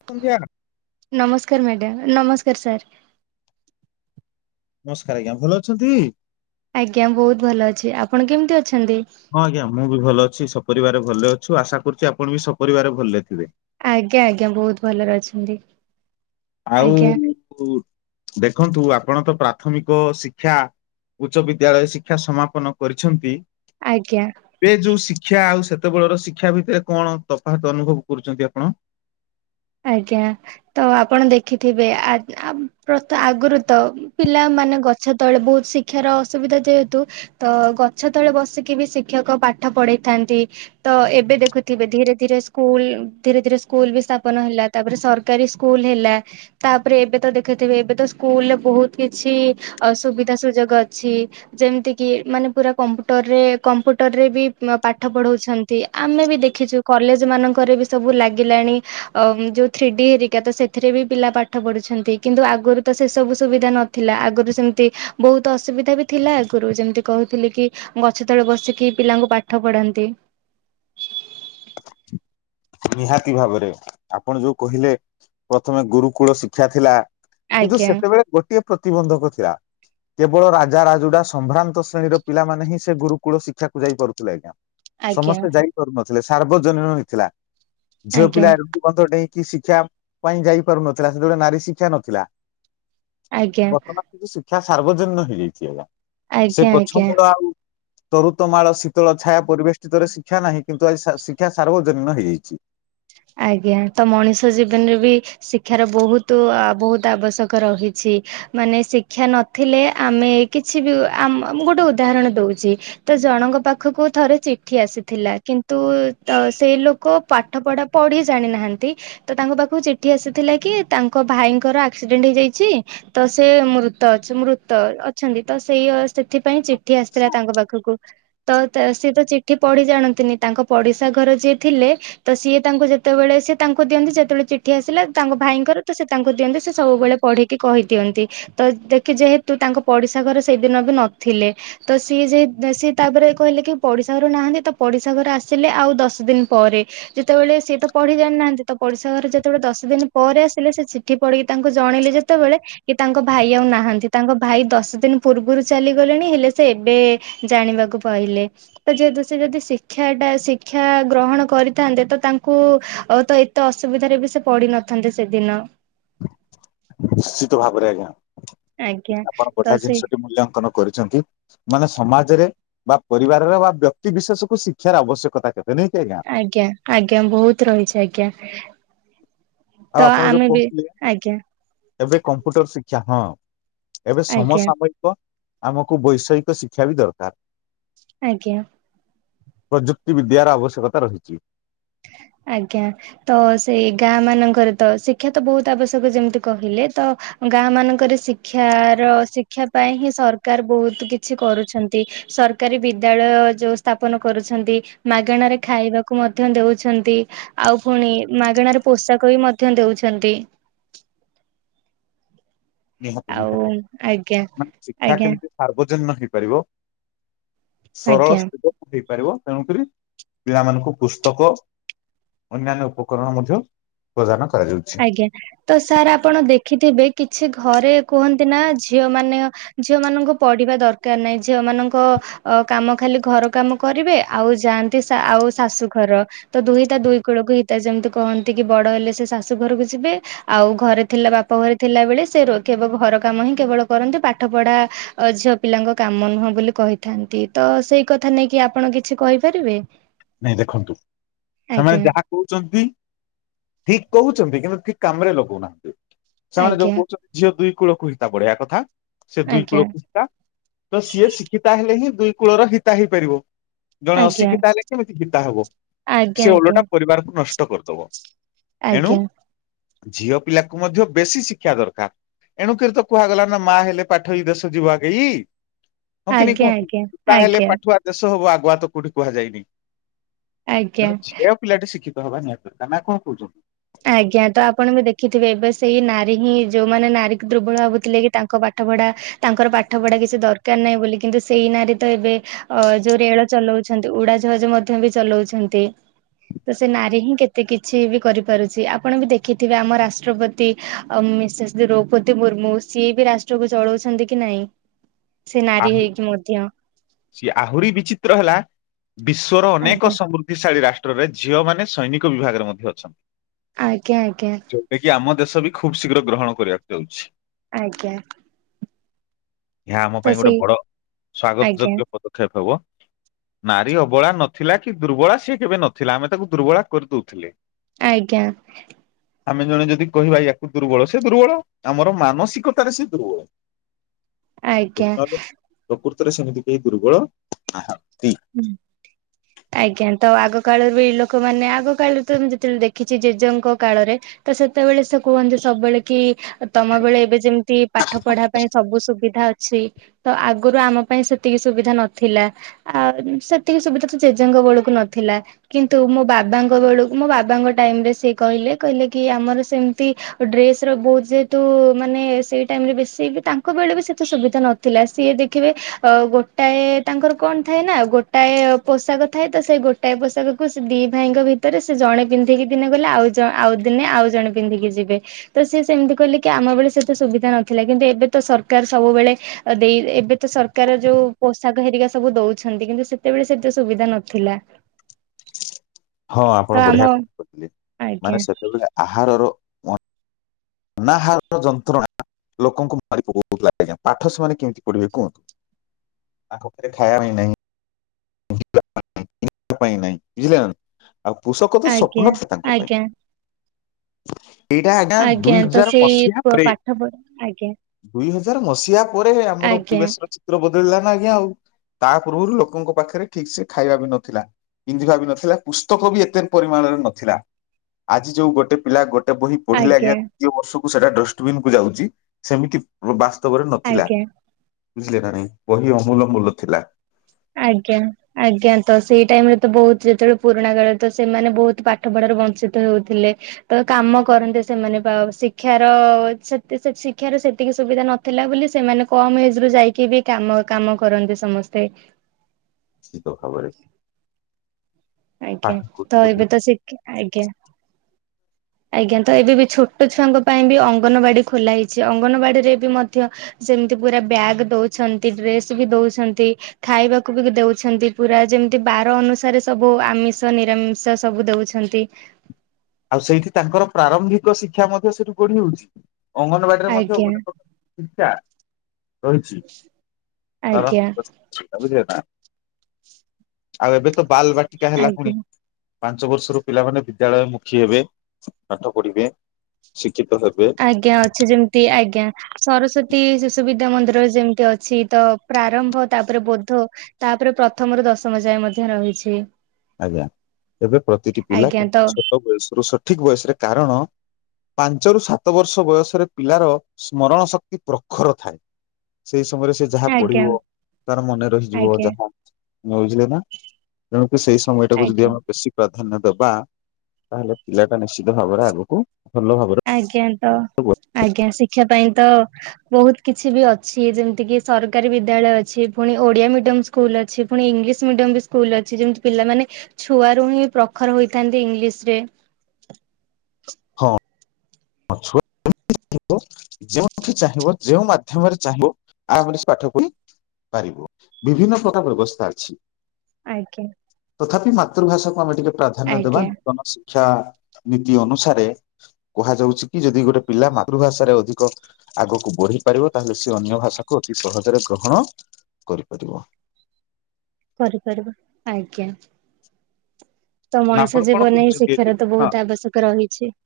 [inaudible] ନମସ୍କାର ମ୍ୟାଡମ୍ ନମସ୍କାର ସାର୍। ନମସ୍କାର ଆଜ୍ଞା ଭଲ ଅଛନ୍ତି। ଆଜ୍ଞା ବହୁତ ଭଲ ଅଛି ଆପଣ କେମିତି ଅଛନ୍ତି? ହଁ ଆଜ୍ଞା ମୁଁ ବି ଭଲ ଅଛି ସପରିବାରେ ଭଲ ଅଛୁ ଆଶା କରୁଛି ଆପଣ ବି ସପରିବାରରେ ଭଲରେ ଥିବେ। ଆଜ୍ଞା ଆଜ୍ଞା ବହୁତ ଭଲରେ ଅଛନ୍ତି। ଆଜ୍ଞା ଆଉ ଦେଖନ୍ତୁ ଆପଣ ତ ପ୍ରାଥମିକ ଶିକ୍ଷା ଉଚ୍ଚ ବିଦ୍ୟାଳୟ ଶିକ୍ଷା ସମାପନ କରିଛନ୍ତି। ଆଜ୍ଞା। ଏବେ ଯୋଉ ଶିକ୍ଷା ଆଉ ସେତେବେଳର ଶିକ୍ଷା ଭିତରେ କଣ ତଫାତ ଅନୁଭବ କରୁଛନ୍ତି ଆପଣ? ଆଜ୍ଞା ତ ଆପଣ ଦେଖିଥିବେ ଆ ପ ଆଗରୁ ତ ପିଲାମାନେ ଗଛତଳେ ବହୁତ ଶିକ୍ଷାର ଅସୁବିଧା ଯେହେତୁ। ତ ଗଛତଳେ ବସିକି ବି ଶିକ୍ଷକ ପାଠ ପଢେଇଥାନ୍ତି। ତ ଏବେ ଦେଖୁଥିବେ ଧୀରେ ଧୀରେ ସ୍କୁଲ ଧୀରେ ଧୀରେ ସ୍କୁଲ ବି ସ୍ତା ପନ ହେଲା ତାପରେ ସରକାରୀ ସ୍କୁଲ ହେଲା। ତାପରେ ଏବେ ତ ଦେଖିଥିବେ ଏବେ ତ ସ୍କୁଲରେ ବହୁତ କିଛି ଅ ସୁବିଧା ସୁଯୋଗ ଅଛି। ଯେମିତିକିି ମାନେ ପୁରା କମ୍ପୁଟରରେ କମ୍ପୁଟରରେ ବି ପାଠ ପଢଉଛନ୍ତି ଆମେ ବି ଦେଖିଛୁ। କଲେଜ ମାନଙ୍କରେ ବି ସବୁ ଲାଗିଲାଣି। ଯୋଉ ଥ୍ରିଡି ଏରିକା ତ ସେଥିରେ ବି ପିଲା ପାଠ ପଢୁଛନ୍ତି କିନ୍ତୁ ଆଗରୁ ତ ସେ ସବୁ ସୁବିଧା ନ ଥିଲା ଆଗରୁ ସେମିତି ବହୁତ ଅସୁବିଧା ବି ଥିଲା ଆଗରୁ ଯେମିତି କହୁଥିଲି କି ଗଛତଳେ ବସିକି ପିଲାଙ୍କୁ ପାଠ ପଢାନ୍ତି। ନିହାତି ଭାବରେ ଆପଣ ଯୋଉ କହିଲେ ପ୍ରଥମେ ଗୁରୁକୁଳ ଶିକ୍ଷା ଥିଲା। କିନ୍ତୁ ଆଜ୍ଞା ସେତେବେଳେ ଗୋଟିଏ ପ୍ରତିବନ୍ଧକ ଥିଲା। କେବଳ ରାଜା ରାଜୁଡା ସମ୍ଭ୍ରାନ୍ତ ଶ୍ରେଣୀର ପିଲାମାନେ ହିଁ ସେ ଗୁରୁକୁଳ ଶିକ୍ଷାକୁ ଯାଇ କରୁଥିଲେ ଆଜ୍ଞା। ଆଜ୍ଞା ସମସ୍ତେ ଯାଇପାରୁନଥିଲେ ସାର୍ବଜନୀନ ହେଇଥିଲା ଝିଅ ଆଜ୍ଞା ପିଲା ଏରତି ବନ୍ଧ ଡେଇଁକି ଶିକ୍ଷା ପାଇଁ ଯାଇପାରୁନଥିଲା ସେତେବେଳେ ନାରୀ ଶିକ୍ଷା ନଥିଲା। ଆଜ୍ଞା ବର୍ତ୍ତମାନ କିନ୍ତୁ ଶିକ୍ଷା ସାର୍ବଜନୀନ ହେଇଯାଇଛି ଆଜ୍ଞା ସେ ଆଜ୍ଞା ଆଜ୍ଞା ଗଛ ମୂଳ ଆଉ ତରୁତମାଳ ଶୀତଳ ଛାୟା ପରିବେଶଟିିତରେ ଶିକ୍ଷା ନାହିଁ କିନ୍ତୁ ଆଜି ଶିକ୍ଷା ସାର୍ବଜନୀନ ହେଇଯାଇଛି। ଆଜ୍ଞା ତ ମଣିଷ ଜୀବନରେ ବି ଶିକ୍ଷାର ବହୁତ ବହୁତ ଆବଶ୍ୟକ ରହିଛି। ମାନେ ଶିକ୍ଷା ନଥିଲେ ଆମେ କିଛି ବି ଆ ମୁ ଗୋଟେ ଉଦାହରଣ ଦେଉଛି। ତ ଜଣଙ୍କ ପାଖକୁ ଥରେ ଚିଠି ଆସିଥିଲା କିନ୍ତୁ ତ ସେଇ ଲୋକ ପାଠ ପଢା ପଢ଼ି ଜାଣିନାହାନ୍ତି। ତ ତାଙ୍କ ପାଖକୁ ଚିଠି ଆସିଥିଲା କି ତାଙ୍କ ଭାଇଙ୍କର ଆକ୍ସିଡେଣ୍ଟ ହେଇଯାଇଛି। ତ ସେ ମୃତ ଅ ମୃତ ଅଛନ୍ତି ତ ସେଇ ସେଥିପାଇଁ ଚିଠି ଆସିଥିଲା ତାଙ୍କ ପାଖକୁ। ତ ସିଏ ତ ଚିଠି ପଢି ଜାଣନ୍ତିନି ତାଙ୍କ ପଡିଶା ଘର ଯିଏ ଥିଲେ ତ ସିଏ ତାଙ୍କୁ ଯେତେବେଳେ ସେ ତାଙ୍କୁ ଦିଅନ୍ତି ଯେତେବେଳେ ଚିଠି ଆସିଲା ତାଙ୍କ ଭାଇଙ୍କର ତ ସେ ତାଙ୍କୁ ଦିଅନ୍ତି ସେ ସବୁବେଳେ ପଢିକି କହିଦିଅନ୍ତି ତ ଦେଖି ଯେହେତୁ ତାଙ୍କ ପଡିଶା ଘରେ ସେଇଦିନ ବି ନଥିଲେ। ତ ସିଏ ଯ ସିଏ ତାପରେ କହିଲେ କି ପଡିଶା ଘରୁ ନାହାନ୍ତି ତ ପଡିଶା ଘରେ ଆସିଲେ ଆଉ ଦଶ ଦିନ ପରେ ଯେ ଯେତେବେଳେ ସିଏ ତ ପଢ଼ିଜାଣିନାହାନ୍ତି ତ ପଡ଼ିଶା ଘରେ ଯେତେବେଳେ ଦଶଦିନ ପରେ ଆସିଲେ ସେ ଚିଠି ପଢ଼ିକି ତାଙ୍କୁ ଜଣେଇଲେ ଯେତେବେଳେ କି ତାଙ୍କ ଭାଇ ଆଉ ନାହାନ୍ତି ତାଙ୍କ ଭାଇ ଦଶ ଦିନ ପୂର୍ବରୁ ଚାଲିଗଲେଣି ହେଲେ ସେ ଏବେ ଜାଣିବାକୁ ପାଇଲେ ତ ଯେହେତୁ ସେ ଯଦି ଶିକ୍ଷା ଟା ଶିକ୍ଷା ଗ୍ରହଣ କରିଥାନ୍ତେ ତ ତାଙ୍କୁ ତ ଏତେ ଅସୁବିଧାରେ ବି ସେ ପଡିିନଥାନ୍ତେ ସେଦିନ। ନିଶ୍ଚିତ ଭାବରେ ଆଜ୍ଞା ଆଜ୍ଞା ଆପଣ ତ ବଢିଆ ସେ ଜିନିଷଟି ମୂଲ୍ୟାଙ୍କନ କରିଚନ୍ତି। ମାନେ ସମାଜରେ ବା ପରିବାରରେ ବା ବ୍ୟକ୍ତ ବିିଶେଷକୁୁ ଶିକ୍ଷାର ଆବଶ୍ୟକତା କେତେ ନୁହେଁକି ଆଜ୍ଞା। ଆଜ୍ଞା ଆଜ୍ଞା ବହୁତ ରହିଛି ଆଜ୍ଞା। ଆଉ ତ ଆପଣ ଯୋଉ ଆମେ ବି କହୁଥିଲେ ଆଜ୍ଞା। ଏବେ କମ୍ପ୍ୟୁଟର ଶିକ୍ଷା ହଁ ଏବେ ଆଜ୍ଞା ସମସାମୟ ୟିକ ଆମକୁ ବୈଷୟିକ ଶିକ୍ଷା ବି ଦରକାର। ଆଜ୍ଞା। ପ୍ରଯୁକ୍ତି ବିଦ୍ୟ ର ଆବଶ୍ୟକତା ରହିଚି। ଆଜ୍ଞା। ତ ସେଇ ଗାଁ ମାନଙ୍କରେ ତ ଶିକ୍ଷା ତ ବହୁତ ଆବଶ୍ୟକ ଯେମିତି କହିଲେ ତ ଗାଁ ମାନଙ୍କରେ ଶିକ୍ଷାର ଶିକ୍ଷା ପାଇଁ ହିଁ ସରକାର ବହୁତ କିଛି କରୁଚନ୍ତି। ସରକାରୀ ବିଦ୍ୟାଳୟ ଯୋଉ ସ୍ଥାପନ କରୁଛନ୍ତି ମାଗଣରେ ଖାଇବାକୁ ମଧ୍ୟ ଦଉ ଛନ୍ତି ଆଉ ପୁଣି ମାଗେଣାରେ ପୋଷାକ ବି ମଧ୍ୟ ଦଉଛନ୍ତି। ନିହତି ଆଉ ନିହତି ଆଜ୍ଞା ମାନେ ଶିକ୍ଷା ଆଜ୍ଞା କେମିତି ସାର୍ବଜନୀନ ହେଇପାରିବ ସରଳ ଆଜ୍ଞା। ସୁବିଧା ହେଇପାରିବ ତେଣୁକରି ପିଲାମାନଙ୍କୁ ପୁସ୍ତକ ଅନ୍ୟାନ୍ୟ ଉପକରଣ ମଧ୍ୟ ପ୍ରଦାନ କରାଯାଉଛି। ଆଜ୍ଞା ତ ସାର୍ ଆପଣ ଦେଖିଥିବେ କିଛି ଘରେ କୁହନ୍ତି ନା ଝିଅ ମାନେ ଝିଅ ମାନଙ୍କୁ ପଢିବା ଦରକାର ନାହିଁ ଝିଅମାନଙ୍କ ଅ କାମ ଖାଲି ଘର କାମ କରିବେ ଆଉ ଯାଆନ୍ତି ଅ ଆଉ ଶାଶୁଘର। ତ ଦୁହିତା ଦୁଇ କୂଳକୁ ହିତା ଯେମିତି କହନ୍ତି କି ବଡ ହେଲେ ସେ ଶାଶୁ ଘରକୁ ଯିବେ। ଆଉ ଘରେ ଥିଲା ବାପ ଘରେ ଥିଲା ବଳେ ସେ ରୋ ଘର କାମ ହିଁ କେବଳ କରନ୍ତି ପାଠ ପଢା ଅ ଝିଅ ପିଲାଙ୍କ କାମ ନୁହଁ ବୋଲି କହିଥାନ୍ତି ତ ସେଇ କଥା ନେଇକି ଆପଣ କିଛି କହିପାରିବେ। ନାଇଁ ଦେଖନ୍ତୁ ସେମାନେ ଆଜ୍ଞା ଯାହା କହୁଚନ୍ତି ଠିକ କହୁଚନ୍ତି କିନ୍ତୁ ଠିକ କାମରେ ଲଗଉ ନାହାନ୍ତି। ସେମାନେ ଯୋଉ ଆଜ୍ଞା କହୁଛନ୍ତି ଝିଅ ଦୁଇ କୂଳକୁ ହିତା ବଢିଆ କଥା ସେ ଦୁଇ ଆଜ୍ଞା କୂଳକୁ ହିତା ସିଏ ଶିକ୍ଷିତା ହେଲେ ହିଁ ଦୁଇ କୂଳର ହିତା ହେଇପାରିବ ଜଣେ ଆଜ୍ଞା ଅଶିକ୍ଷିତା ହେଲେ କେମିତି ହିତା ହବ ଆଜ୍ଞା ଆଜ୍ଞା ସେ ଓଲଟା ଆଜ୍ଞା ପରିବାରକୁ ନଷ୍ଟ କରିଦବ ଏଣୁ ଆଜ୍ଞା ଝିଅ ପିଲାକୁ ମଧ୍ୟ ବେଶୀ ଶିକ୍ଷା ଦରକାର। ଏଣୁକିରି ତ କୁହାଗଲା ନା ମା ହେଲେ ପାଠେଇ ଦେଶ ଯିବ ଆଗେଇ। ହଁ କି ନି ଆଜ୍ଞା କୁହନ୍ତୁ ଆଜ୍ଞା ପିତା ହେଲେ ଆଜ୍ଞା ପାଠୁଆ ଦେଶ ହବ ଆଗୁଆ ତ କୋଉଠି କୁହାଯାଇନି। ଆଜ୍ଞା ତେଣୁ ଝିଅ ପିଲାଟି ଶିକ୍ଷିତ ହେବା ନି ଦରକାର ନା କଣ କହୁଚନ୍ତି। ଆଜ୍ଞା ତ ଆପଣ ବି ଦେଖିଥିବେ ଏବେ ସେଇ ନାରୀ ହିଁ ଯୋଉମାନେ ନାରୀକୁ ଦୁର୍ବଳ ଭାବୁଥିଲେ କି ତାଙ୍କ ପା ଠ ପଢା ତାଙ୍କର ପାଠ ପଢା କିଛି ଦରକାର ନାହିଁ ବୋଲି କିନ୍ତୁ ସେଇ ନାରୀ ତ ଏବେ ଅ ଯୋଉ ରେଳ ଚଲଉଛନ୍ତି ଉଡା ଜାହାଜ ମଧ୍ୟ ବି ଚଲଉଛନ୍ତି ତ ସେ ନାରୀ ହିଁ କେତେ କିଛି ବି କରି ପାରୁଛି ଆପଣ ବି ଦେଖିଥିବେ ଆମ ରାଷ୍ଟ୍ରପତି ଅ ମିସେସ୍ ଦ୍ରୌପଦୀ ମୁର୍ମୁ ସିଏ ବି ରାସ୍ ଷ୍ଟ୍ରକୁ ଚଳଉଛନ୍ତି କି ନାଇଁ ସେ ନାରୀ ଆହୁ ହେଇକି ମଧ୍ୟ। ସିଏ ଆହୁରି ବିଚିତ୍ର ହେଲା ବିଶ୍ଵର ଅନେକ ଆଜ୍ଞା ସମୃ ଧିଶାଳି ରାଷ୍ଟ୍ରରେ ଝିଅ ମାନେ ସୈନିକ ବିଭାଗରେ ମଧ୍ୟ ଅଛନ୍ତି। ଆଜ୍ଞା ଆଜ୍ଞା। ଯୋଉଟା କିି ଆମ ଦେଶ ବି ଖୁବ ଶୀଘ୍ର ଗ୍ରହଣ କରିବାକୁ ଯାଉଛି। ଆଜ୍ଞା। ଏହା ଆମ ତ ପାଇଁ ଗୋଟେ ସେଇ ବଡ ସ୍ଵାଗତ ଆଜ୍ଞା ଯୋଗ୍ୟ ପଦକ୍ଷେପ ହବ। ନାରୀ ଅବଳା ନଥିଲା କି ଦୁର୍ବଳା ସିଏ କେବେ ନଥିଲା ଆମେ ତାକୁ ଦୁର୍ବଳା କରିଦଉଥିଲେ। ଆଜ୍ଞା। ଆମେ ଜଣେ ଯଦି କହିବା ୟାକୁ ଦୁର୍ବଳ ସେ ଦୁର୍ବଳ ଆମର ମାନସିକତାରେ ସେ ଦୁର୍ବଳ। ସେ ଆଜ୍ଞା। ନହଲେ ପ୍ରକୃତରେ ସେମିତି କେହି ଦୁର୍ବଳ ନାହାନ୍ତି। ହୁଁ। ଆଜ୍ଞା ତ ଆଗ କାଳରୁ ବି ଲୋକମାନୋ ଆଗ କାଳରେ ତ ମୁଁ ଯେତେବେଳେ ଦେଖିଛି ଜେଜେଙ୍କ କାଳରେ ତ ସେତେବେଳେ ସେ କୁହନ୍ତି ସବୁବେଳେ କି ତମ ବେଳେ ଏବେ ଯେମିତି ପାଠ ପଢା ପାଇଁ ସବୁ ସୁବିଧା ଅଛି ତ ଆଗରୁ ଆମ ପାଇଁ ସେତିକି ସୁବିଧା ନଥିଲା। ଆଉ ସେତିକି ସୁବିଧା ତ ଜେଜେଙ୍କ ବେଳକୁ ନଥିଲା। କିନ୍ତୁ ମୋ ବାବାଙ୍କ ବେଳକୁ ମୋ ବାବାଙ୍କ ଟାଇମ ରେ ସିଏ କହିଲେ କହିଲେ କି ଆମର ସେମିତି ଡ୍ରେସ ର ବହୁତ ଯେହେତୁ ମାନେ ସେଇ ଟାଇମ୍ ରେ ବେଶୀ ତାଙ୍କ ବେଳେ ବି ସେତେ ସୁବିଧା ନଥି ଥିଲା। ସିଏ ଦେଖିବେ ଅ ଗୋଟାଏ ତାଙ୍କର କଣ ଥାଏ ନା ଗୋଟାଏ ପୋଷାକ ଥାଏ ତ ସେଇ ଗୋଟାଏ ପୋଷାକକୁ ସେ ଦି ଭାଇଙ୍କ ଭିତରେ ସେ ଜଣେ ପିନ୍ଧିକି ଦିନେ ଗଲେ ଆଉ ଆଉ ଦିନେ ଆଉ ଜଣେ ପିନ୍ଧିକି ଯିବେ। ତ ସେ ସେମିତି କହିଲେ କି ଆମ ବେଳେ ସେତେ ସୁବିଧା ନଥିଲା କିନ୍ତୁ ଏବେ ତ ସରକାର ସବୁବେଳେ। ଦେଇ ଏବେ ତ ସରକାର ଯୋଉ ପୋଷାକ ହେରିକା ସବୁ ଦଉ ଛନ୍ତି କିନ୍ତୁ ସେତେବେଳେ ସେତ ସୁବିଧା ନଥିଲା। ହଁ ତ ଆପଣ ଆମ ବଢିଆ କ କହିଲେ ଆଜ୍ଞା ମାନେ ସେତେବେଳେ ଆହାରର ଅନାହାର ର ଯନ୍ତ୍ରଣା ଲୋକଙ୍କୁ ମାରି ପକଉ ଥିଲା ଆଜ୍ଞା ପାଠ ସେମାନେ କେମିତି ପଢିବେ କୁହନ୍ତୁ। ତାଙ୍କ ଘରେଖାଇବା ବି ନାଇଁ। [unintelligible] ଆଉ ପୋଷକ ତ ଆଜ୍ଞା ସ୍ୱପ୍ନ ଥା ତାଙ୍କ ପାଇଁ। ଆଜ୍ଞା ଏଇଟା ଆଜ୍ଞା ଦୁଇ ତ ହଜାର ସେଇ ମସିହା ପ୍ରେ ପାଠ ପଢା ଆଜ୍ଞା ଦୁଇ ହଜାର ମସିହା ପରେ ଆମର ଆଜ୍ଞା ପରିବେଶର ଚିତ୍ର ବଦଳିଲା ନା ଆଜ୍ଞା ଆଉ। ତା ପୂର୍ବରୁ ଲୋକଙ୍କ ପାଖରେ ଠିକ୍ ସେ ଖାଇବା ବି ନଥିଲା ପିନ୍ଧିବା ବି ନଥିଲା ପୁସ୍ତକ ବି ଏତେ ପରିମାଣରେ ନଥିଲା। ଆଜି ଯୋଉ ଗୋଟେ ପିଲା ଗୋଟେ ବହି ପଢିଲେ ଆଜ୍ଞା ଦ୍ୱିତୀୟ ବର୍ଷକୁ ସେଟା ଡଷ୍ଟବିନ କୁ ଯାଉଚି ସେମିତି ବାସ୍ତବରେ ନଥିଲା ଆଜ୍ଞା ବୁଝିଲେ ନା ନାହିଁ? ବହି ଅମୂଲମୂଲ ଥିଲା। ଆଜ୍ଞା। ଆଜ୍ଞା ତ ସେଇ ଟାଇମ୍ ରେ ତ ବହୁତ ଯେତେବେଳେ ପୁରୁଣା କାଳେରେ ତ ସେମାନେ ବହୁତ ପାଠ ପଢାରୁ ବଂଞ୍ଚିତ ହେଉଥିଲେ। ତ କାମ କରନ୍ତି ସେମାନେ ବା ଶିକ୍ଷାର ସେତେ ଶିକ୍ଷାର ସେତିକି ସୁବିଧା ନ ଥିଲା ବୋଲି ସେମାନେ କମ ଏଜ ରୁ ଯାଇକି ବି କାମ କାମ କରନ୍ତି ସମସ୍ତେ। [unintelligible] ଆଜ୍ଞା ପାଠ ତ ଏବେ ତ ଶିଖ ଆଜ୍ଞା। ଆଜ୍ଞା ତ ଏବେ ବି ଛୋଟ ଛୁଆଙ୍କ ପାଇଁ ବି ଅଙ୍ଗନବାଡି ଖୋଲା ହେଇଛି। ଅଙ୍ଗନବାଡି ରେ ବି ମଧ୍ୟ ସେମିତି ପୁରା ବ୍ୟାଗ୍ ଦଉଛନ୍ତି ଡ୍ରେସ ବି ଦଉଛନ୍ତି। ଖାଇବାକୁ ବି ଦଉଛନ୍ତି ପୁରା ଯେମିତି ବାର ଅନୁସାରେ ସେ ସବୁ ଆମିଷ ନିରାମିଷ ସବୁ ଦଉଛନ୍ତି। ଆଉ ସେଇଠି ତାଙ୍କର ପ୍ରାରମ୍ଭିକ ଶିକ୍ଷା ମଧ୍ୟ ସେଠୁ ଗଢି ହଉଛି ଅଙ୍ଗନବାଡି ମଧ୍ୟ ଆଜ୍ଞା ଗୋଟେ ପ୍ରକାର ଶିକ୍ଷା ରହିଛି। ଆଜ୍ଞା ବୁଝିଲେ ନା ଆଉ ଏବେ ତ ବାଲ ବାଟିକା ହେଲା ପୁଣି। ଆଜ୍ଞା ପାଞ୍ଚ ବର୍ଷରୁ ପିଲାମାନେ ବିଦ୍ୟାଳୟ ମୁଖୀ ହେବେ, ପାଠ ପଢିବେ, ଶିକ୍ଷିତ ହେବେ। ଆଜ୍ଞା ଅଛି ଯେମିତି ଆଜ୍ଞା। ସରସ୍ଵତୀ ଶିଶୁ ବିଦ୍ୟା ମନ୍ଦିର ଯେମିତି ଅଛି ତ ପ୍ରାରମ୍ଭ ତାପରେ ବୋଧ ତାପରେ ପ୍ରଥମରୁ ଦଶମ ଯାଏ ମଧ୍ୟ ରହିଛି। ଆଜ୍ଞା ଏବେ ପ୍ରତିଟି ପିଲା ଆଜ୍ଞା କୁ ତ ଛୋଟ ବୟସରୁ ସଠିକ ବୟସରେ କାରଣ ପାଞ୍ଚ ରରୁ ସାତ ବର୍ଷ ବୟସରେ ପିଲାର ସ୍ମରଣ ଶକ୍ତି ପ୍ରଖର ଥାଏ। ସେଇ ସମୟରେ ସେ ଯାହା ଆଜ୍ଞା ପଢିବ ତାର ମନେ ରହିଯିବ ଆଜ୍ଞା ଯାହା ବୁଝିଲେ ନା। ତେଣୁକି ସେଇ ସମୟ ଟାକୁ ଆଜ୍ଞା ଯଦି ଆମେ ବେଶୀ ପ୍ରାଧାନ୍ୟ ଦବା ତାହେଲେ ପିଲାଟା ନିଶ୍ଚିତ ଭାବରେ ଆଗକୁ ଭଲ ଭାବରେ ଆଜ୍ଞା ତ ଆଜ୍ଞା ଶିକ୍ଷା ପାଇଁ ତ ବହୁତ କିଛି ବି ଅଛି ଯେମିତି କି ସରକାରୀ ବିଦ୍ୟାଳୟ ଅଛି, ପୁଣି ଓଡିଆ ମିଡିଅମ ସ୍କୁଲ ଅଛି, ପୁଣି ଇଂଲିଶ ମିଡିୟମ ବି ସ୍କୁଲ୍ ଅଛି, ଯେମିତି ପିଲାମାନେ ଛୁଆରୁ ହିଁ ପ୍ରଖର ହୋଇଥାନ୍ତି ଇଂଲିଶ ରେ। ହଁ। ହଛୁ [unintelligible] [unintelligible] ଯେଉଁଠି ଚାହିଁବ ଯେଉଁ ମାଧ୍ୟମରେ ଚାହିଁବ, ଆମ ସେ ପାଠ ପଢ଼ି ପାରିବ, ବିଭିନ୍ନ ପ୍ରକାର ବ୍ୟବସ୍ଥା ଅଛି। ଆଜ୍ଞା। ତଥାପି ମାତୃଭାଷାକୁ ଆମେ ଟିକେ ପ୍ରାଧାନ୍ୟ ଦେବା, ଆଜ୍ଞା ନୂତନ ଶିକ୍ଷା ନୀତି ଅନୁସାରେ କୁହାଯାଉଛି କି, ଯଦି ଗୋଟେ ପିଲା ମାତୃଭାଷାରେ ଅଧିକ ଆଗକୁ ବଢି ପାରିବ, ତାହେଲେ ସିଏ ଅନ୍ୟ ଭାଷାକୁ ଅତି ସହଜରେ ଗ୍ରହଣ କରିପାରିବ। କରି ପାରିବ ଆଜ୍ଞା। ତ ନା ଆପଣ ମଣିଷ କଣ ଜୀବନ ହିଁ କହୁଛନ୍ତି ଏ ଶିକ୍ଷାର ଦିଗରେ ତ ହଁ ବହୁତ ଆବଶ୍ୟକ ରହିଛି।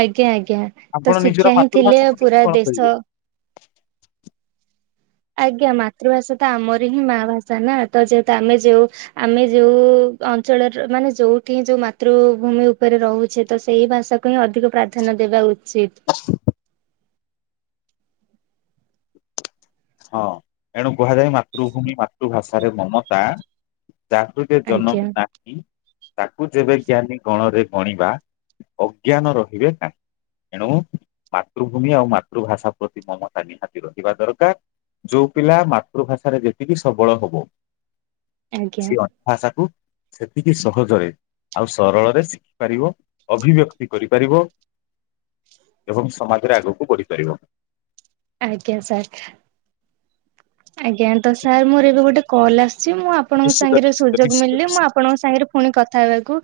ଆଜ୍ଞା ଆଜ୍ଞା, ଆପଣ ତ ନିଜର ଶିକ୍ଷା ହିଁ ଥିଲେ ମାତୃଭାଷାକୁ ନେଇକି ପୁରା କଣ କହିବେ? ଦେଶ ଆଜ୍ଞା ମାତୃଭାଷା ତ ଆମର ହିଁ ମା ଭାଷା ନା, ତ ଯେହେତୁ ଆମେ ଯୋଉ ଆମେ ଯୋଉ ଅ ଅଞ୍ଚଳରେ ମାନେ ଯୋଉଠି ଯୋଉ ମାତୃଭୂମି ଉପରେ ରହୁଛେ, ତ ସେଇ ଭାଷାକୁ ହିଁ ଅଧିକ ପ୍ରା ଧ୍ୟାନ ଦେବା ଉଚିତ୍। ହଁ ଏଣୁ କୁହାଯାଏ, ମାତୃଭୂମି ମାତୃଭାଷାରେ ମମତା ଯାହୃଦେ ଆଜ୍ଞା ଜନମି ନାହିଁ ତାକୁ ଯେବେ ଜ୍ଞାନୀ ଗଣରେ ଗଣିବା ଅଜ୍ଞାନ ରହିବେ କାହିଁ। ଏଣୁ ମାତୃଭୂମି ଆଉ ମାତୃଭାଷା ପ୍ରତି ମମତା ନିହାତି ରହିବା ଦରକାର। ଯୋଉ ପିଲା ମାତୃଭାଷାରେ ଯେତିକି ସବଳ ହବ, ଆଜ୍ଞା ସିଏ ଅନ୍ୟ ଭାଷାକୁୁ ସେତିକି ସହଜରେ ଆଉ ସରଳରେ ଶିଖିପାରିବ, ଅଭିବ୍ୟକ୍ତି କରିପାରିବ ଏବଂ ସମାଜରେ ଆଗକୁ ବଢିପାରିବ। ଆଜ୍ଞା ସାର୍। ଆଜ୍ଞା ତ ସାର୍ ମୋର ଏବେ ଗୋଟେ କଲ୍ ଆସୁଛି, ମୁଁ ଆ- ଆପଣଙ୍କ ନିଶ୍ଚିତ ସାଙ୍ଗରେ ନିଶ୍ଚିତ ସୁଯୋଗ ନିଶ୍ଚିତ ମିଳିଲେ, ମୁଁ ନିଶ୍ଚିତ ଆପଣଙ୍କ ସାଙ୍ଗରେ ପୁଣି କଥା ହେବାକୁ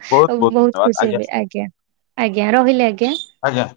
ବହୁତ ଖୁସି ହେବି ଆଜ୍ଞା। ଆଜ୍ଞା ରହିଲି ଆଜ୍ଞା। ଆଜ୍ଞା।